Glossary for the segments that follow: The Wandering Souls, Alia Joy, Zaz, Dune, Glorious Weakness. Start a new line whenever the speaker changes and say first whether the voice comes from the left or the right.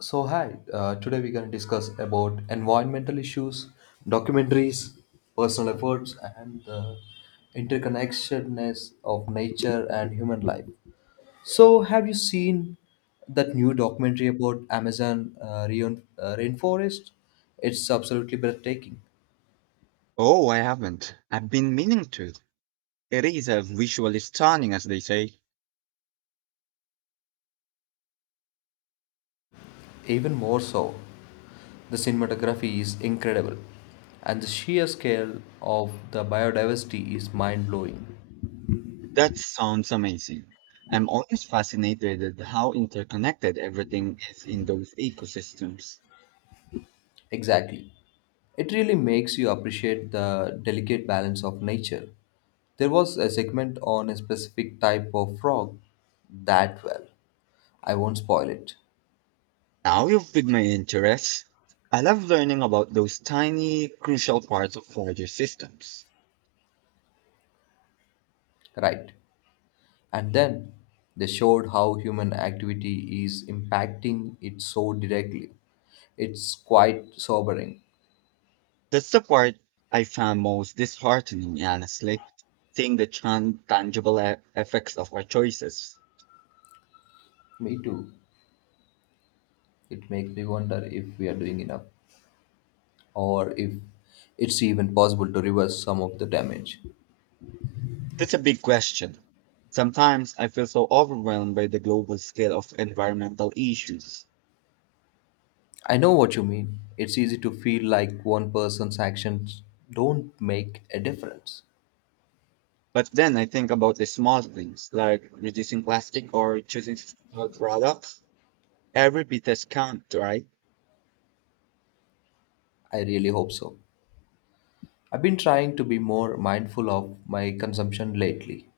left: So hi, today we're going to discuss about environmental issues, documentaries, personal efforts, and the interconnectedness of nature and human life. So have you seen that new documentary about Amazon rainforest? It's absolutely breathtaking.
right: Oh, I haven't. I've been meaning to. It is visually stunning, as they say.
left: Even more so, the cinematography is incredible, and the sheer scale of the biodiversity is mind blowing.
right: That sounds amazing. I'm always fascinated at how interconnected everything is in those ecosystems.
left: Exactly. It really makes you appreciate the delicate balance of nature. There was a segment on a specific type of frog that I won't spoil it.
right: Now you've piqued my interest. I love learning about those tiny, crucial parts of larger systems.
left: Right. And then they showed how human activity is impacting it so directly. It's quite sobering.
right: That's the part I found most disheartening, honestly, seeing the tangible effects of our choices.
left: Me too. It makes me wonder if we are doing enough or if it's even possible to reverse some of the damage.
right: That's a big question. Sometimes I feel so overwhelmed by the global scale of environmental issues.
left: I know what you mean. It's easy to feel like one person's actions don't make a difference.
right: But then I think about the small things like reducing plastic or choosing sustainable products. Every bit has count, right?
left: I really hope so. I've been trying to be more mindful of my consumption lately.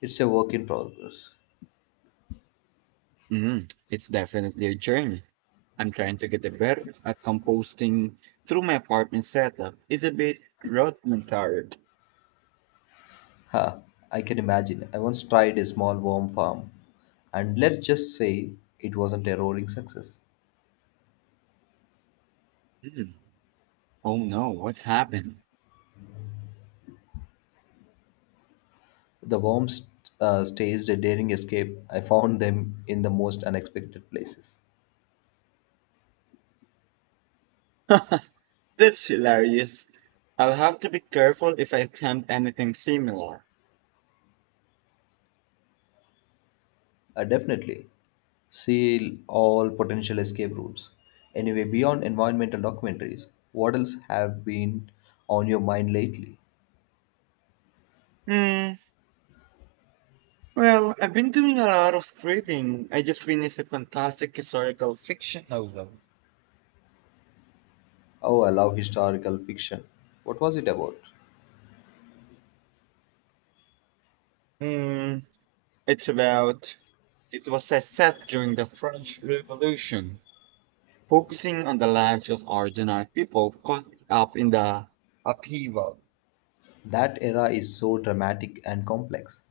left: It's a work in progress.
right: hmm It's definitely a journey. I'm trying to get better at composting through my apartment setup. It's a bit rudimentary.
left: Ha, I can imagine. I once tried a small worm farm, and let's just say it wasn't a roaring success.
right: Mm. Oh no, what happened?
left: The worms staged a daring escape. I found them in the most unexpected places.
right: That's hilarious. I'll have to be careful if I attempt anything similar.
left: Definitely. See all potential escape routes. Anyway, beyond environmental documentaries, what else have been on your mind lately?
right: Mm, well, I've been doing a lot of reading. I just finished a fantastic historical fiction novel.
left: Oh, I love historical fiction. What was it about?
right: Hmm, it's about, it was a set during the French Revolution, focusing on the lives of ordinary people caught up in the upheaval.
left: That era is so dramatic and complex.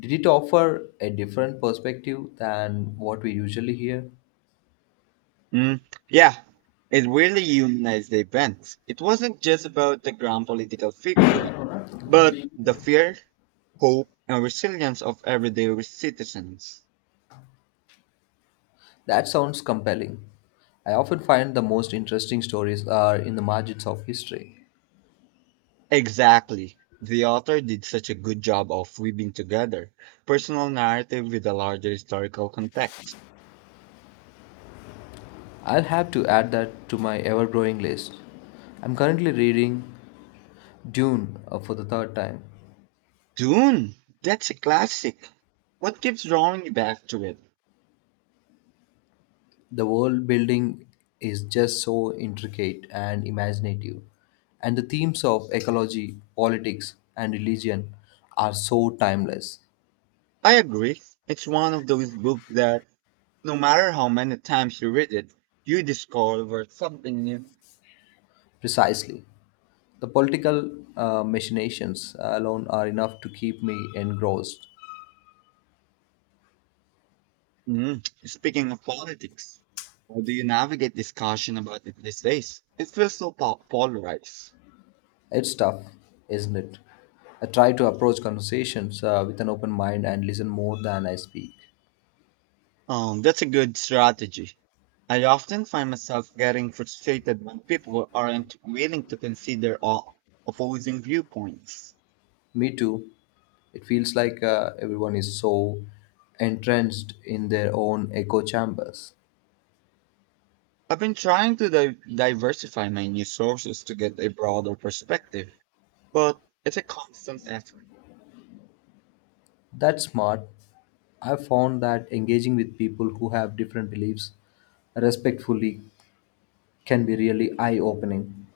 left: Did it offer a different perspective than what we usually hear?
right: Mm, yeah, it really humanized the event. It wasn't just about the grand political figures, but the fear, hope, and resilience of everyday citizens.
left: That sounds compelling. I often find the most interesting stories are in the margins of history.
right: Exactly. The author did such a good job of weaving together personal narrative with a larger historical context.
left: I'll have to add that to my ever growing list. I'm currently reading Dune for the third time.
right: Dune! That's a classic. What keeps drawing you back to it?
left: The world building is just so intricate and imaginative, and the themes of ecology, politics, and religion are so timeless.
right: I agree. It's one of those books that, no matter how many times you read it, you discover something new.
left: Precisely. The political machinations alone are enough to keep me engrossed.
right: Mm. Speaking of politics, how do you navigate discussion about it these days? It feels so polarized.
left: It's tough, isn't it? I try to approach conversations with an open mind and listen more than I speak.
right: That's a good strategy. I often find myself getting frustrated when people aren't willing to consider all opposing viewpoints.
left: Me too. It feels like everyone is so entrenched in their own echo chambers.
right: I've been trying to diversify my news sources to get a broader perspective, but it's a constant effort.
left: That's smart. I found that engaging with people who have different beliefs respectfully can be really eye opening.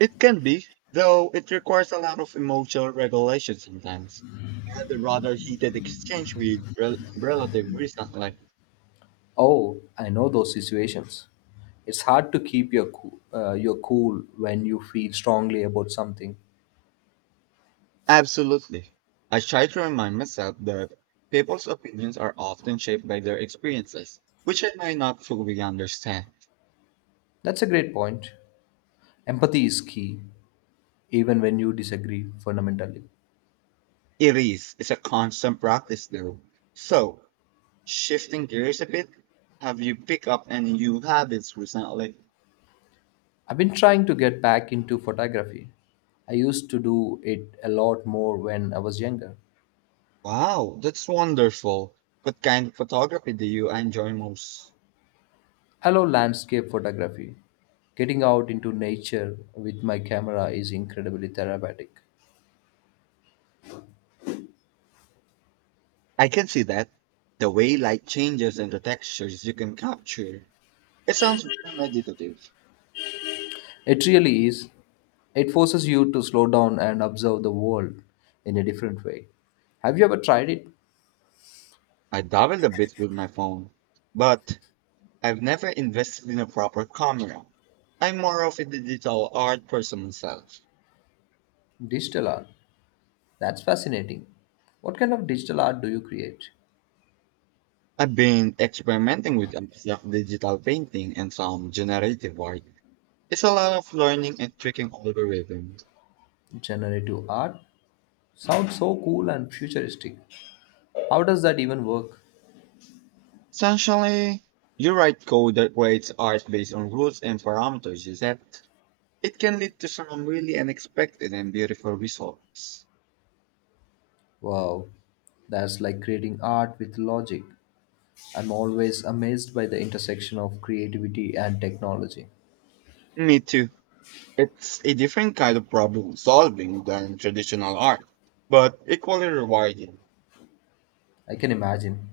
right: It can be, though it requires a lot of emotional regulation sometimes. I had a rather heated exchange with relative recently.
left: Oh, I know those situations. It's hard to keep your your cool when you feel strongly about something.
right: Absolutely. I try to remind myself that people's opinions are often shaped by their experiences, which I may not fully understand.
left: That's a great point. Empathy is key, even when you disagree fundamentally.
right: It is. It's a constant practice, though. So, shifting gears a bit, have you picked up any new habits recently?
left: I've been trying to get back into photography. I used to do it a lot more when I was younger.
right: Wow, that's wonderful. What kind of photography do you enjoy most?
left: I love landscape photography. Getting out into nature with my camera is incredibly therapeutic.
right: I can see that. The way light changes and the textures you can capture. It sounds very meditative.
left: It really is. It forces you to slow down and observe the world in a different way. Have you ever tried it?
right: I dabbled a bit with my phone, but I've never invested in a proper camera. I'm more of a digital art person myself.
left: Digital art. That's fascinating. What kind of digital art do you create?
right: I've been experimenting with abstract digital painting and some generative art. It's a lot of learning and tricking algorithms.
left: Generative art? Sounds so cool and futuristic. How does that even work?
right: Essentially, you write code that creates art based on rules and parameters you set. It can lead to some really unexpected and beautiful results.
left: Wow, that's like creating art with logic. I'm always amazed by the intersection of creativity and technology.
right: Me too. It's a different kind of problem solving than traditional art, but equally rewarding.
left: I can imagine.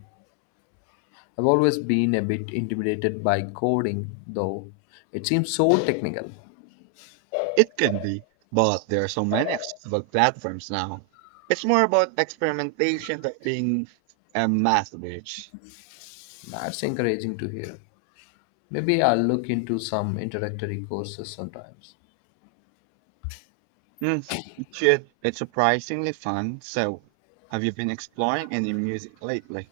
left: I've always been a bit intimidated by coding, though. It seems so technical.
right: It can be, but there are so many accessible platforms now. It's more about experimentation than being a math bitch.
left: That's encouraging to hear. Maybe I'll look into some introductory courses sometimes.
right: Mm, Shit. It's surprisingly fun. So, have you been exploring any music lately?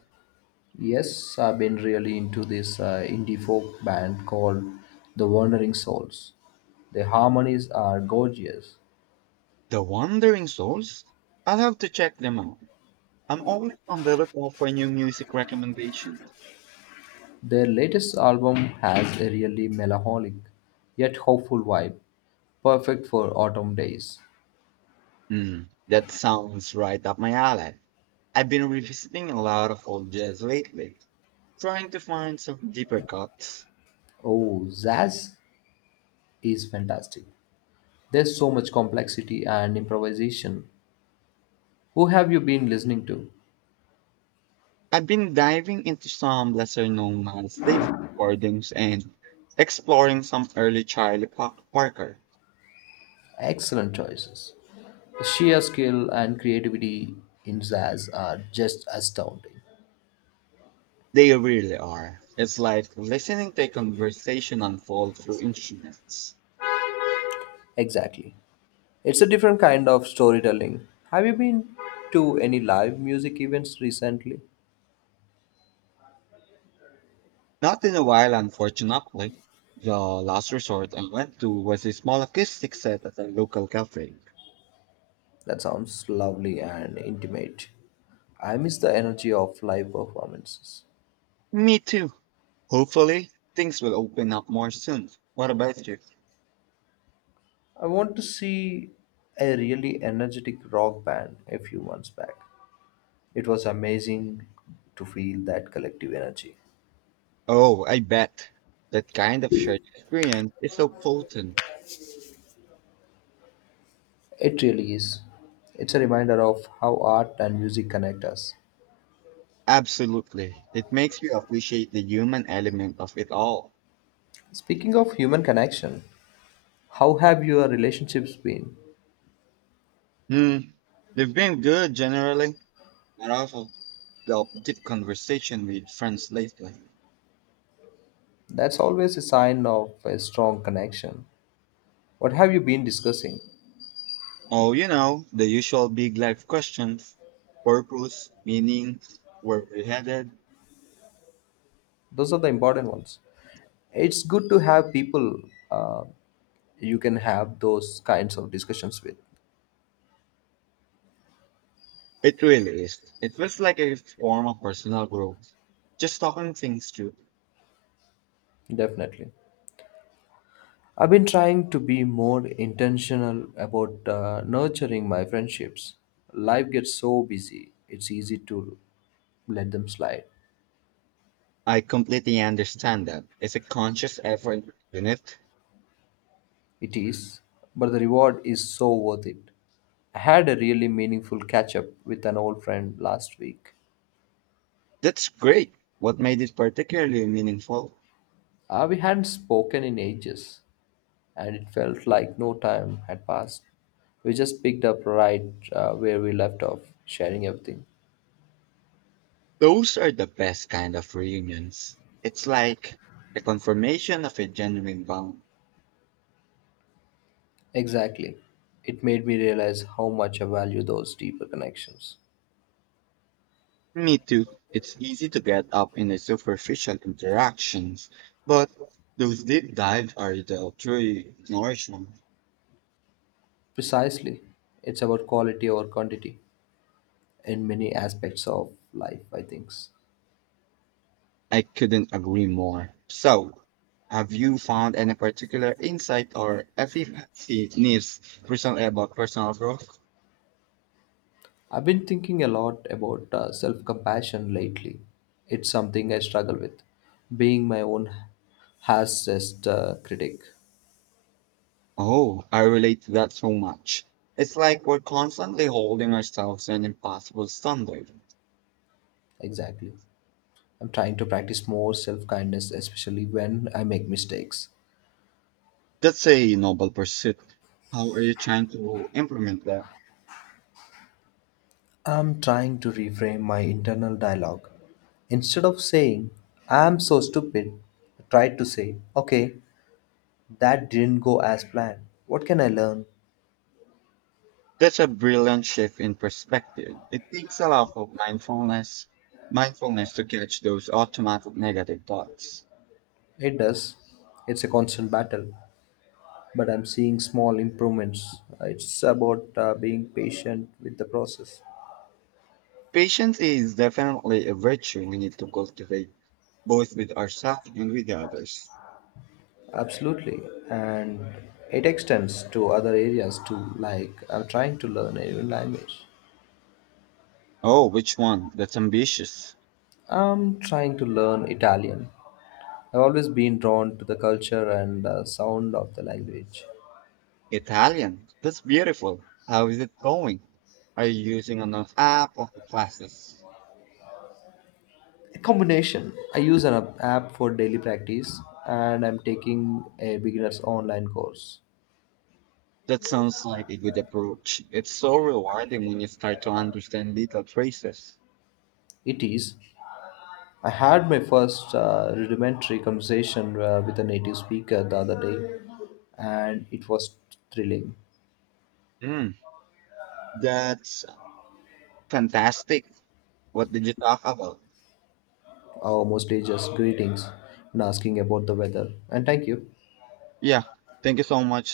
left: Yes, I've been really into this indie folk band called The Wandering Souls. Their harmonies are gorgeous.
right: The Wandering Souls? I'll have to check them out. I'm always on the lookout for new music recommendations.
left: Their latest album has a really melancholic yet hopeful vibe, perfect for autumn days.
right: That sounds right up my alley. I've been revisiting a lot of old jazz lately, trying to find some deeper cuts.
left: Oh, Zaz is fantastic. There's so much complexity and improvisation. Who have you been listening to?
right: I've been diving into some lesser known Miles Davis recordings and exploring some early Charlie Parker.
left: Excellent choices. The sheer skill and creativity in Zaz are just astounding.
right: They really are. It's like listening to a conversation unfold through instruments.
left: Exactly. It's a different kind of storytelling. Have you been to any live music events recently?
right: Not in a while, unfortunately. The last resort I went to was a small acoustic set at a local cafe.
left: That sounds lovely and intimate. I miss the energy of live performances.
right: Me too. Hopefully, things will open up more soon. What about you?
left: I want to see a really energetic rock band a few months back. It was amazing to feel that collective energy.
right: Oh, I bet. That kind of shared experience is so potent.
left: It really is. It's a reminder of how art and music connect us.
right: Absolutely. It makes you appreciate the human element of it all.
left: Speaking of human connection, how have your relationships been?
right: Hmm. They've been good generally, but also the deep conversation with friends lately.
left: That's always a sign of a strong connection. What have you been discussing?
right: Oh, you know, the usual big life questions. Purpose, meaning, where we're headed.
left: Those are the important ones. It's good to have people uh, you can have those kinds of discussions with.
right: It really is. It feels like a form of personal growth. Just talking things through.
left: Definitely. I've been trying to be more intentional about nurturing my friendships. Life gets so busy, it's easy to let them slide.
right: I completely understand that. It's a conscious effort, isn't it?
left: It is, but the reward is so worth it. I had a really meaningful catch up with an old friend last week.
right: That's great. What made it particularly meaningful?
left: We hadn't spoken in ages, and it felt like no time had passed. We just picked up right where we left off, sharing everything.
right: Those are the best kind of reunions. It's like a confirmation of a genuine bond.
left: Exactly. It made me realize how much I value those deeper connections.
right: Me too. It's easy to get up in the superficial interactions, but those deep dives are the true nourishment.
left: Precisely. It's about quality over quantity in many aspects of life, I think.
right: I couldn't agree more. So, have you found any particular insight or efficacy needs recently about personal growth?
left: I've been thinking a lot about self compassion lately. It's something I struggle with, being my own harshest critic.
right: Oh, I relate to that so much. It's like we're constantly holding ourselves to an impossible standard.
left: Exactly. I'm trying to practice more self kindness, especially when I make mistakes.
right: That's a noble pursuit. How are you trying to implement that?
left: I'm trying to reframe my internal dialogue. Instead of saying, "I'm so stupid," I try to say, "Okay, that didn't go as planned. What can I learn?"
right: That's a brilliant shift in perspective. It takes a lot of mindfulness to catch those automatic negative thoughts.
left: It does. It's a constant battle, but I'm seeing small improvements. It's about being patient with the process.
right: Patience is definitely a virtue we need to cultivate, both with ourselves and with others.
left: Absolutely. And it extends to other areas too, like I'm trying to learn a new language.
right: Oh, which one? That's ambitious.
left: I'm trying to learn Italian. I've always been drawn to the culture and sound of the language.
right: Italian. That's beautiful. How is it going? Are you using an app or classes?
left: A combination. I use an app for daily practice and I'm taking a beginner's online course.
right: That sounds like a good approach. It's so rewarding when you start to understand little traces.
left: It is. I had my first rudimentary conversation with a native speaker the other day, and it was thrilling.
right: Mm, that's fantastic. What did you talk about?
left: Our mostly just greetings and asking about the weather. And thank you.
right: Yeah, thank you so much.